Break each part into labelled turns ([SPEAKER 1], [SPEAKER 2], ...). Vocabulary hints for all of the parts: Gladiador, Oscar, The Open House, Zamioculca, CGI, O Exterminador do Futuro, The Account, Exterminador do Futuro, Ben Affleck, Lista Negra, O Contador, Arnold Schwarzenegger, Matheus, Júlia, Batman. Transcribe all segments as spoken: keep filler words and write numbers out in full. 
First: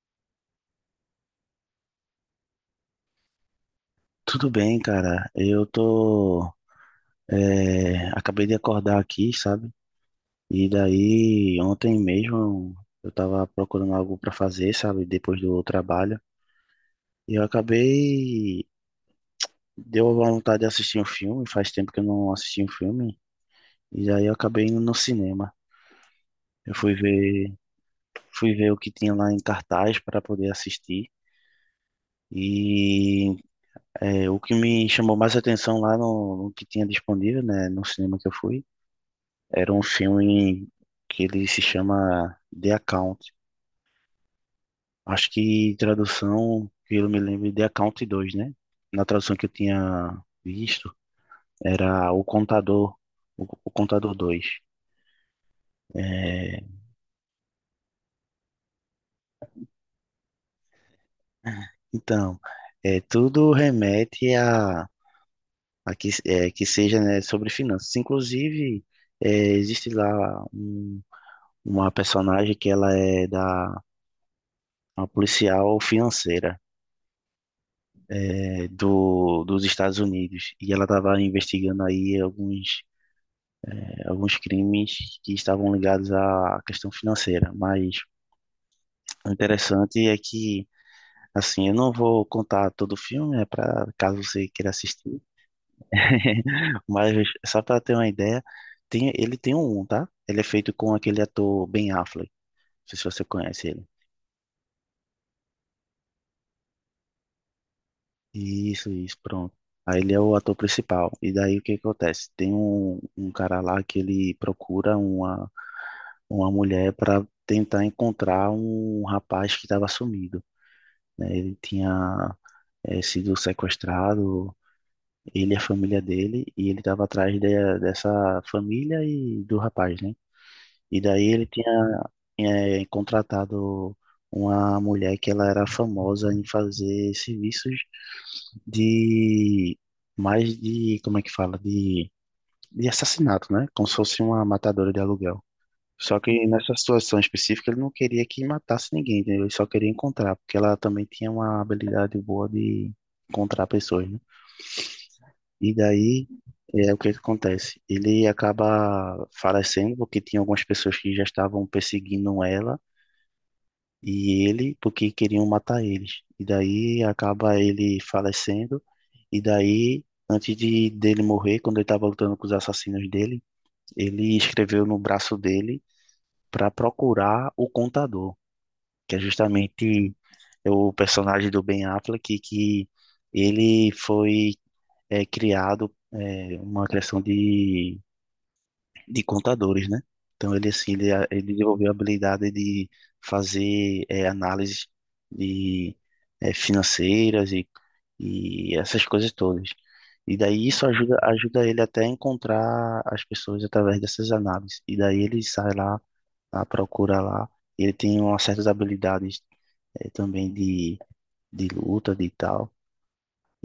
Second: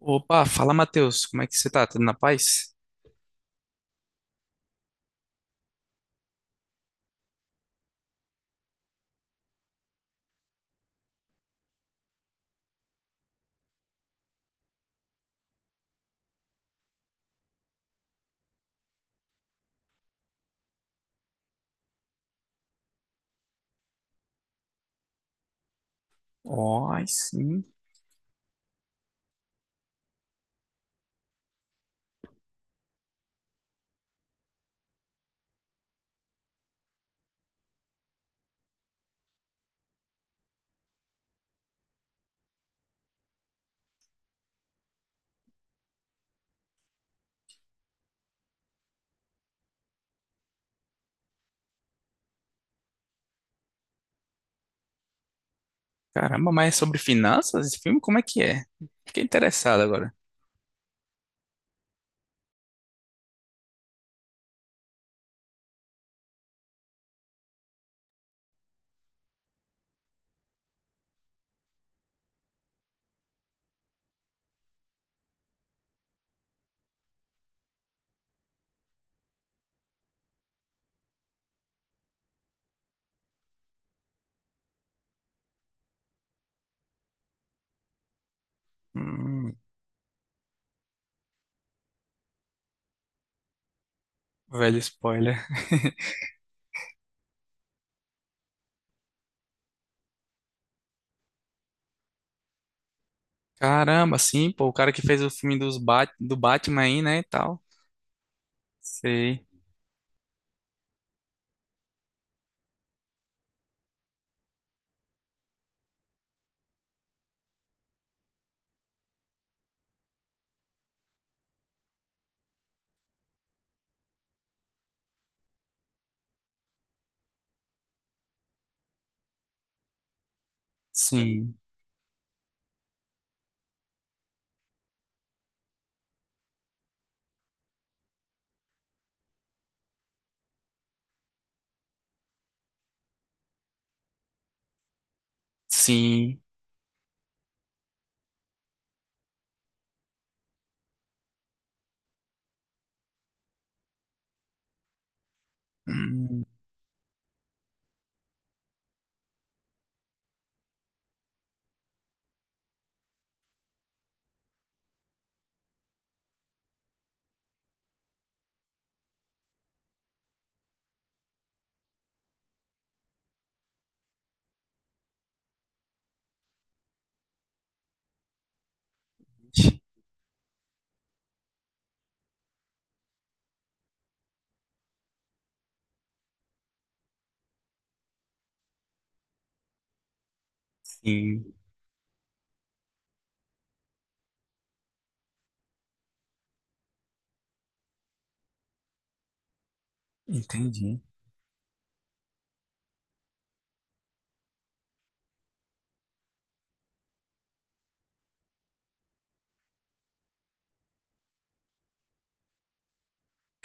[SPEAKER 1] Opa, fala Matheus, como é que você tá? Tudo na paz?
[SPEAKER 2] Tudo bem, cara. Eu tô. é, acabei de acordar aqui, sabe? E daí, ontem mesmo, eu tava procurando algo pra fazer, sabe? Depois do trabalho. E eu acabei. Deu a vontade de assistir um filme. Faz tempo que eu não assisti um filme. E daí, eu acabei indo no cinema. Eu
[SPEAKER 1] Ó,
[SPEAKER 2] fui
[SPEAKER 1] aí
[SPEAKER 2] ver,
[SPEAKER 1] sim.
[SPEAKER 2] fui ver o que tinha lá em cartaz para poder assistir. E é, o que me chamou mais atenção lá no, no que tinha disponível, né? No cinema que eu fui. Era um filme que ele se chama The Account. Acho que tradução, que eu me lembro, é The Account dois, né? Na tradução que eu tinha visto, era O Contador, O, o Contador dois.
[SPEAKER 1] Caramba,
[SPEAKER 2] É,
[SPEAKER 1] mas é sobre finanças esse filme? Como é que é? Fiquei interessado agora.
[SPEAKER 2] então, é, tudo remete a, a que, é, que seja, né, sobre finanças. Inclusive, é, existe lá um uma personagem que ela é da uma policial financeira é, do, dos Estados Unidos e ela estava investigando aí alguns, é, alguns crimes que estavam ligados à questão financeira. Mas o
[SPEAKER 1] Hum,
[SPEAKER 2] interessante é que, assim, eu não vou contar todo o filme, é para caso você queira
[SPEAKER 1] velho
[SPEAKER 2] assistir,
[SPEAKER 1] spoiler.
[SPEAKER 2] mas só para ter uma ideia, tem, ele tem um, tá? Ele é feito com aquele ator Ben Affleck, não sei se você conhece ele.
[SPEAKER 1] Caramba, sim, pô, o cara que fez o filme dos Bat do Batman aí, né, e tal.
[SPEAKER 2] Isso, isso,
[SPEAKER 1] Sei.
[SPEAKER 2] pronto. Aí ele é o ator principal. E daí o que acontece? Tem um, um cara lá que ele procura uma, uma mulher para tentar encontrar um rapaz que estava sumido, né? Ele tinha eh, sido sequestrado, ele e a família dele, e ele estava atrás de- dessa família e do rapaz, né? E daí ele
[SPEAKER 1] Sim,
[SPEAKER 2] tinha eh, contratado uma mulher que ela era famosa em fazer serviços de mais de, como é que fala? De, de assassinato, né? Como se fosse uma matadora de aluguel. Só
[SPEAKER 1] sim.
[SPEAKER 2] que nessa situação específica ele não queria que matasse ninguém, entendeu? Ele só queria encontrar, porque ela também tinha uma habilidade boa de encontrar pessoas, né? E daí
[SPEAKER 1] Hum,
[SPEAKER 2] é o que que acontece? Ele acaba falecendo porque tinha algumas pessoas que já estavam perseguindo ela e ele porque queriam matar eles. E daí acaba ele falecendo e daí antes de dele morrer, quando ele estava lutando com os assassinos dele, ele escreveu no braço dele para procurar o contador. Que é justamente o personagem do Ben Affleck, que ele foi é, criado é, uma criação de, de contadores, né? Então ele assim ele, ele
[SPEAKER 1] sim,
[SPEAKER 2] desenvolveu a habilidade de fazer é, análises de é, financeiras e, e essas coisas todas. E daí isso
[SPEAKER 1] entendi.
[SPEAKER 2] ajuda ajuda ele até a encontrar as pessoas através dessas análises. E daí ele sai lá, à procura lá. Ele tem umas certas habilidades é, também de, de luta, de tal.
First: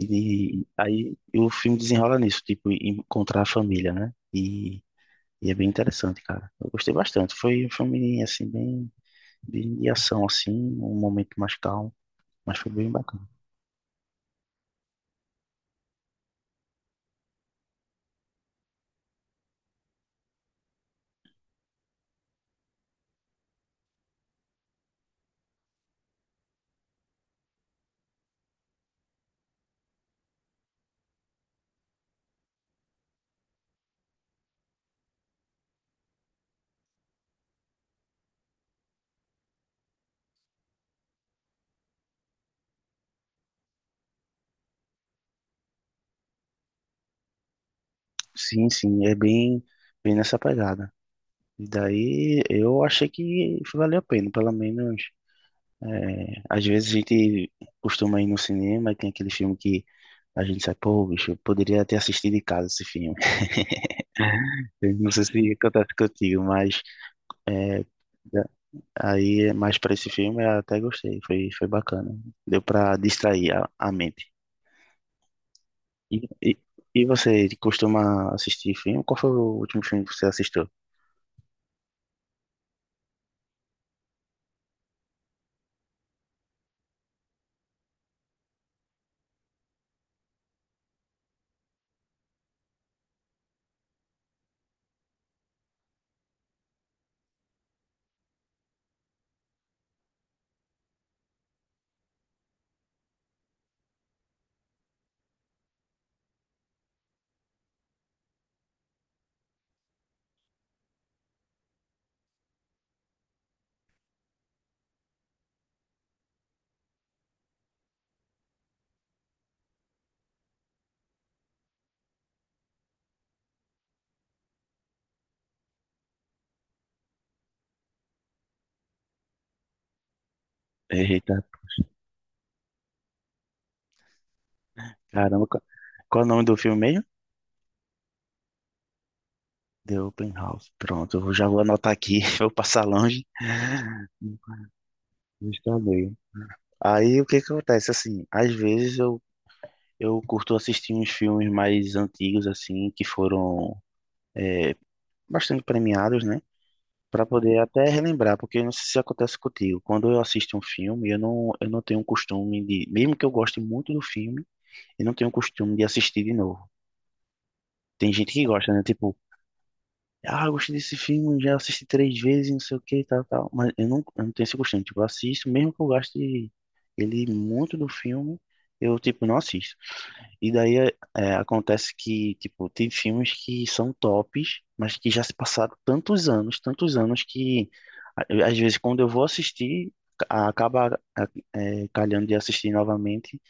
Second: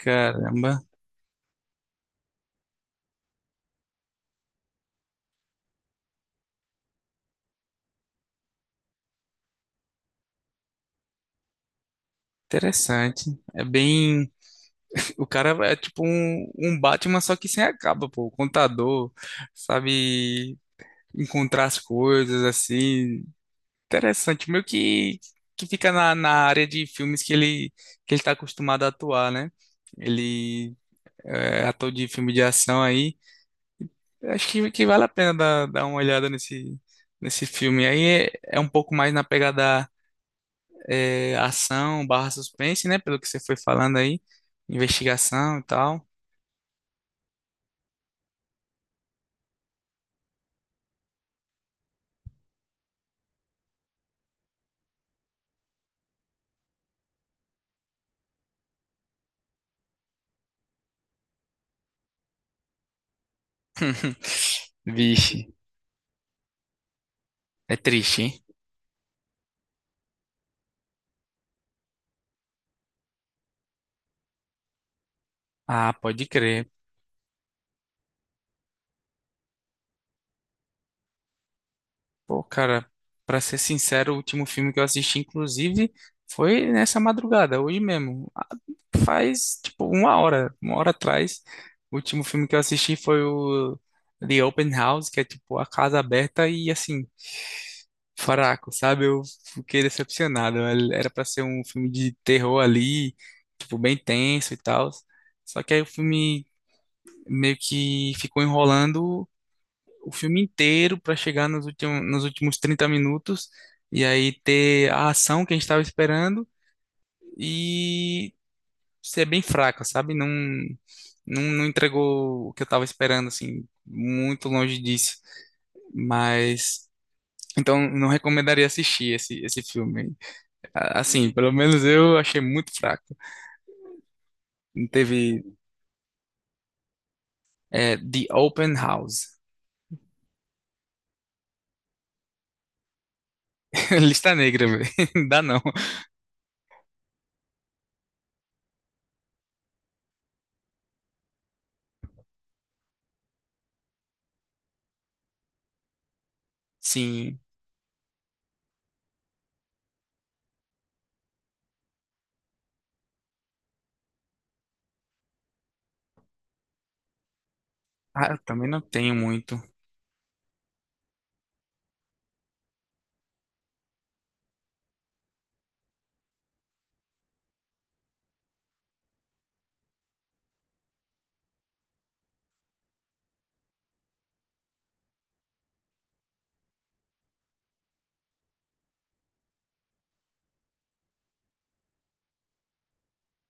[SPEAKER 2] E de- aí o filme desenrola nisso, tipo, encontrar a família, né? E, e é bem interessante, cara. Eu gostei bastante. Foi um filme, assim, bem, bem de ação, assim, um momento mais calmo, mas foi bem
[SPEAKER 1] Interessante.
[SPEAKER 2] bacana.
[SPEAKER 1] É bem. O cara é tipo um, um Batman, só que sem a capa, pô. Contador, sabe encontrar as coisas, assim. Interessante. Meio que, que fica na, na área de filmes que ele, que ele tá acostumado a atuar, né? Ele é ator de filme de ação aí. Eu acho que, que vale a pena dar, dar uma olhada nesse, nesse filme. Aí é, é um pouco mais na pegada é, ação barra suspense, né? Pelo que você foi falando aí, investigação e tal.
[SPEAKER 2] Sim, sim, é bem, bem nessa pegada. E daí eu achei que valeu a pena, pelo menos. é, às vezes a gente costuma ir no cinema e tem aquele filme que a gente sai, pô, bicho, eu poderia ter assistido em casa esse filme. Eu não sei
[SPEAKER 1] Vixe,
[SPEAKER 2] se acontece contigo, mas
[SPEAKER 1] é
[SPEAKER 2] é,
[SPEAKER 1] triste, hein?
[SPEAKER 2] da- aí mais para esse filme eu até gostei, foi, foi bacana. Deu para distrair a, a mente.
[SPEAKER 1] Ah,
[SPEAKER 2] E,
[SPEAKER 1] pode
[SPEAKER 2] e,
[SPEAKER 1] crer.
[SPEAKER 2] e você costuma assistir filme? Qual foi o último filme que você assistiu?
[SPEAKER 1] Pô, cara, pra ser sincero, o último filme que eu assisti, inclusive, foi nessa madrugada, hoje mesmo. Faz tipo uma hora, uma hora atrás. O último filme que eu assisti foi o The Open House, que é tipo a casa aberta e assim, fraco, sabe? Eu fiquei decepcionado. Era pra ser um filme de terror ali, tipo bem tenso e tal. Só que aí o filme meio que ficou enrolando o filme inteiro pra chegar nos últimos, nos últimos trinta minutos e aí ter a ação que a gente tava esperando. E ser bem fraca, sabe? Não, não, não entregou o que eu tava esperando, assim, muito longe disso. Mas, então, não recomendaria assistir esse, esse filme. A- Assim,
[SPEAKER 2] Eita,
[SPEAKER 1] pelo menos eu achei muito fraco. Teve
[SPEAKER 2] caramba, qual, qual é o nome do filme mesmo?
[SPEAKER 1] é, The Open House.
[SPEAKER 2] The Open House. Pronto, eu já vou anotar aqui, vou passar longe.
[SPEAKER 1] Lista negra, velho. Dá não.
[SPEAKER 2] Está bem. Aí o que que acontece? Assim, às vezes eu, eu curto assistir uns filmes mais antigos, assim, que foram, é, bastante premiados, né? Para
[SPEAKER 1] Sim.
[SPEAKER 2] poder até relembrar, porque eu não sei se acontece contigo. Quando eu assisto um filme, eu não, eu não tenho um costume de, mesmo que eu goste muito do filme, eu não tenho um costume de assistir de novo. Tem
[SPEAKER 1] Ah,
[SPEAKER 2] gente
[SPEAKER 1] eu
[SPEAKER 2] que
[SPEAKER 1] também
[SPEAKER 2] gosta,
[SPEAKER 1] não
[SPEAKER 2] né?
[SPEAKER 1] tenho
[SPEAKER 2] Tipo,
[SPEAKER 1] muito.
[SPEAKER 2] ah, eu gostei desse filme, já assisti três vezes, não sei o que, tal, tal. Mas eu não, eu não tenho esse costume. Tipo, eu assisto, mesmo que eu goste ele muito do filme, eu, tipo, não assisto. E daí é, é, acontece que, tipo, tem filmes que são tops, mas que já se passaram tantos anos, tantos anos que a- às vezes quando eu vou assistir, ca- acaba a- é, calhando de assistir novamente,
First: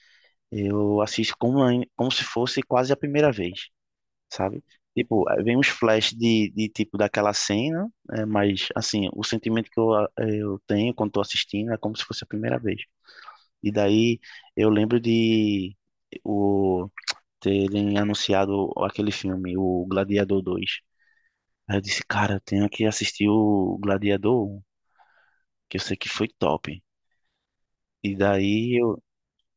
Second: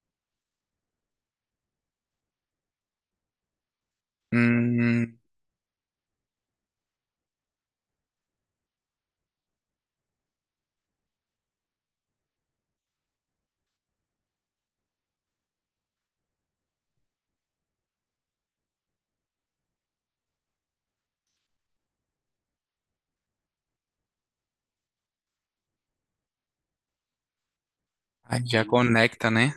[SPEAKER 2] eu assisto como, ai- como se fosse quase a primeira vez, sabe?
[SPEAKER 1] Hum,
[SPEAKER 2] Tipo, é, vem uns flash de, de tipo daquela cena, é, mas assim, o sentimento que eu, a- eu tenho quando tô assistindo é como se fosse a primeira vez. E daí eu lembro de o terem anunciado aquele filme, o Gladiador dois. Aí eu disse, cara, eu tenho que assistir o Gladiador um, que eu sei que foi top. E
[SPEAKER 1] ah, já
[SPEAKER 2] daí eu,
[SPEAKER 1] conecta, né?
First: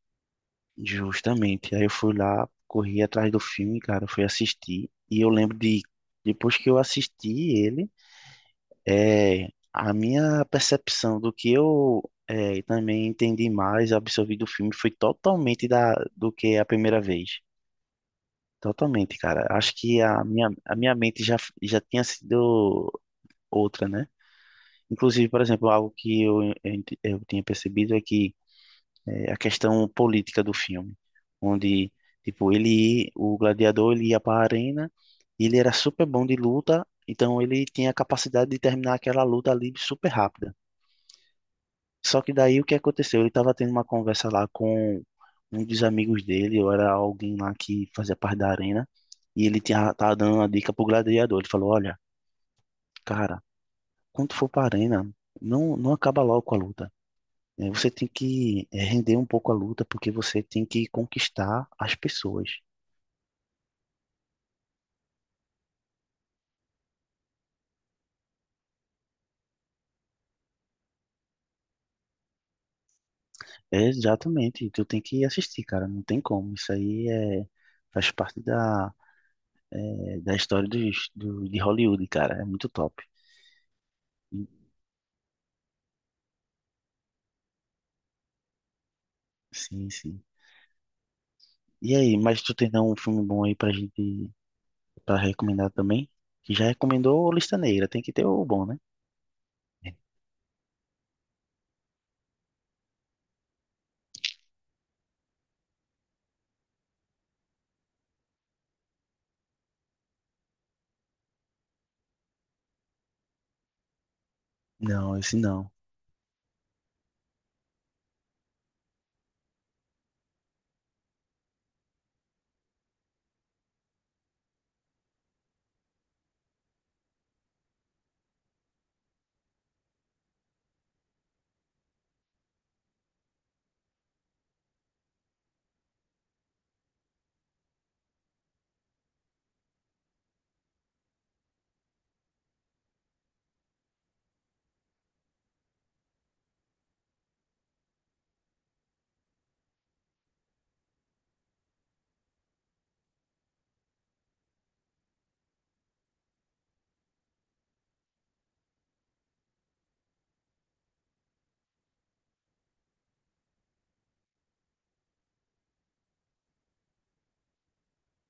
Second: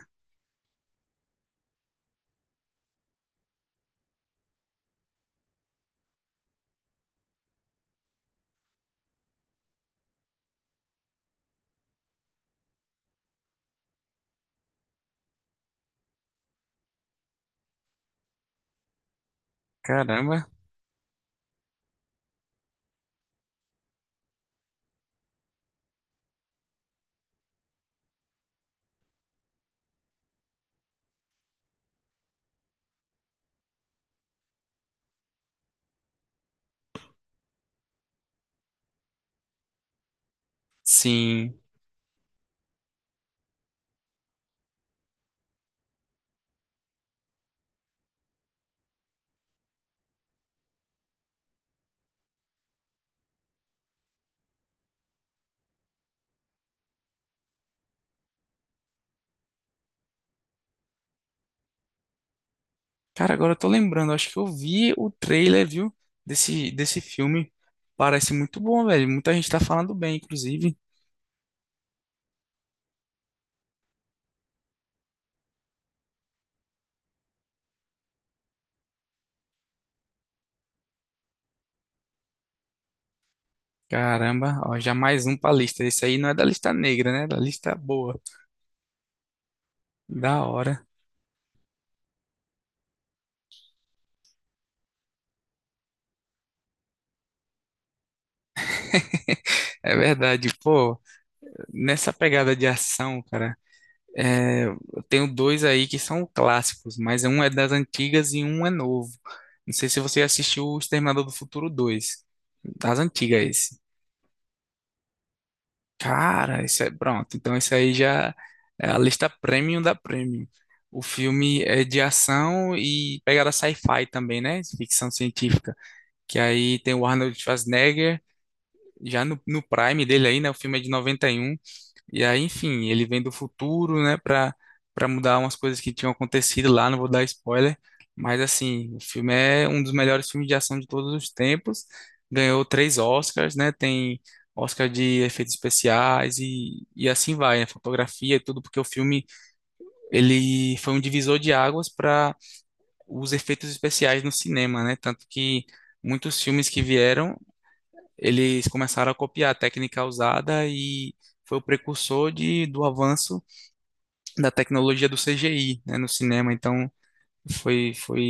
[SPEAKER 2] justamente, aí eu fui lá, corri atrás do filme, cara, fui assistir. E eu lembro de, depois que eu assisti ele, é, a minha percepção do que eu é, também entendi mais, absorvi do filme, foi totalmente da, do que a primeira vez. Totalmente, cara. Acho que a
[SPEAKER 1] Caramba.
[SPEAKER 2] minha, a minha mente já, já tinha sido outra, né? Inclusive, por exemplo, algo que eu, eu, ent- eu tinha percebido é que é, a questão política do filme, onde, tipo, ele, o gladiador, ele ia para a arena, e ele era super bom de luta, então ele tinha a capacidade de terminar aquela luta ali super rápida.
[SPEAKER 1] Sim.
[SPEAKER 2] Só que daí o que aconteceu? Ele estava tendo uma conversa lá com um dos amigos dele, ou era alguém lá que fazia parte da arena, e ele tinha, tava dando uma dica pro gladiador. Ele falou, olha, cara, quando tu for pra arena, não, não acaba logo com a luta, né? Você tem que eh, render um pouco a luta, porque você tem que conquistar as pessoas.
[SPEAKER 1] Cara, agora eu tô lembrando, acho que eu vi o trailer, viu, desse, desse filme. Parece muito bom, velho. Muita gente tá falando bem, inclusive.
[SPEAKER 2] É, exatamente, tu tem que assistir, cara, não tem como. Isso aí é, faz parte da, eh, da história dos, do, de Hollywood, cara, é muito top.
[SPEAKER 1] Caramba, ó, já mais um pra lista. Esse aí não é da lista negra, né? É da lista boa.
[SPEAKER 2] Sim, sim.
[SPEAKER 1] Da hora.
[SPEAKER 2] E aí, mas tu tem um filme bom aí pra gente, pra recomendar também? Que já recomendou o Lista Negra, tem que ter o bom, né?
[SPEAKER 1] É verdade, pô. Nessa pegada de ação, cara, é, eu tenho dois aí que são clássicos, mas um é das antigas e um é novo. Não sei se você assistiu O Exterminador do Futuro dois. Das antigas.
[SPEAKER 2] Não, esse não.
[SPEAKER 1] Cara, isso é pronto. Então, isso aí já é a lista premium da premium. O filme é de ação e pegada sci-fi também, né? Ficção científica. Que aí tem o Arnold Schwarzenegger, já no, no prime dele aí, né? O filme é de noventa e um e aí, enfim, ele vem do futuro, né, pra, pra mudar umas coisas que tinham acontecido lá, não vou dar spoiler, mas assim, o filme é um dos melhores filmes de ação de todos os tempos, ganhou três Oscars, né, tem Oscar de efeitos especiais e, e assim vai, né, fotografia e tudo, porque o filme, ele foi um divisor de águas para os efeitos especiais no cinema, né, tanto que muitos filmes que vieram, eles começaram a copiar a técnica usada e foi o precursor de, do avanço da tecnologia do C G I, né, no cinema. Então foi foi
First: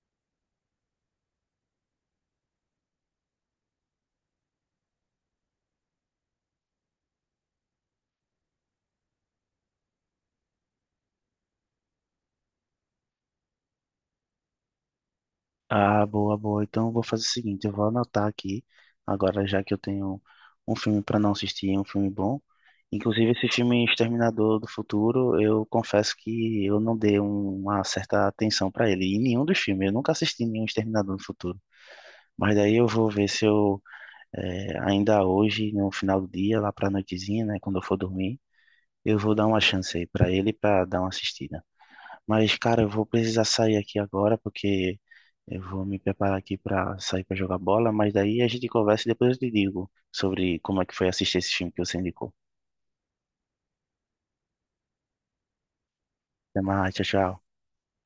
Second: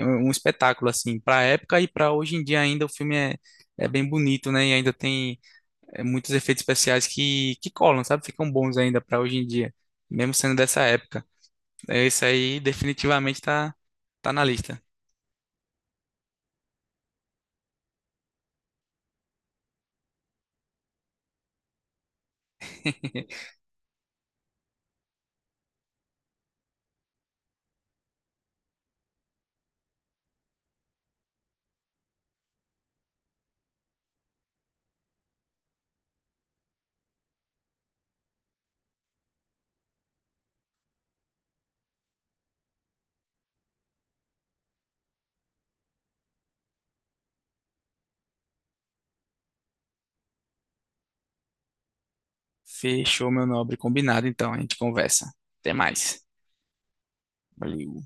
[SPEAKER 1] um um espetáculo assim para a época e para hoje em dia ainda o filme é é bem bonito, né? E ainda tem é, muitos efeitos especiais que que colam, sabe? Ficam bons ainda para hoje em dia, mesmo sendo dessa época. É, isso aí definitivamente tá tá na lista.
[SPEAKER 2] Ah, boa, boa. Então eu vou fazer o seguinte, eu vou anotar aqui, agora já que eu tenho um filme para não assistir, um filme bom. Inclusive esse filme Exterminador do Futuro, eu confesso que eu não dei uma certa atenção para ele, em nenhum dos filmes. Eu nunca assisti nenhum Exterminador do Futuro. Mas daí eu vou ver se eu, eh, ainda hoje, no final do dia, lá para a noitezinha, né, quando eu for dormir, eu vou dar uma chance aí para ele para dar uma assistida. Mas, cara, eu vou precisar sair aqui agora porque eu vou me preparar aqui para sair para jogar bola. Mas daí a gente conversa e depois eu te digo sobre como é que foi assistir esse filme que você indicou.
[SPEAKER 1] Fechou, meu nobre, combinado então, a gente conversa. Até mais.
[SPEAKER 2] Até mais, tchau, tchau.
[SPEAKER 1] Valeu.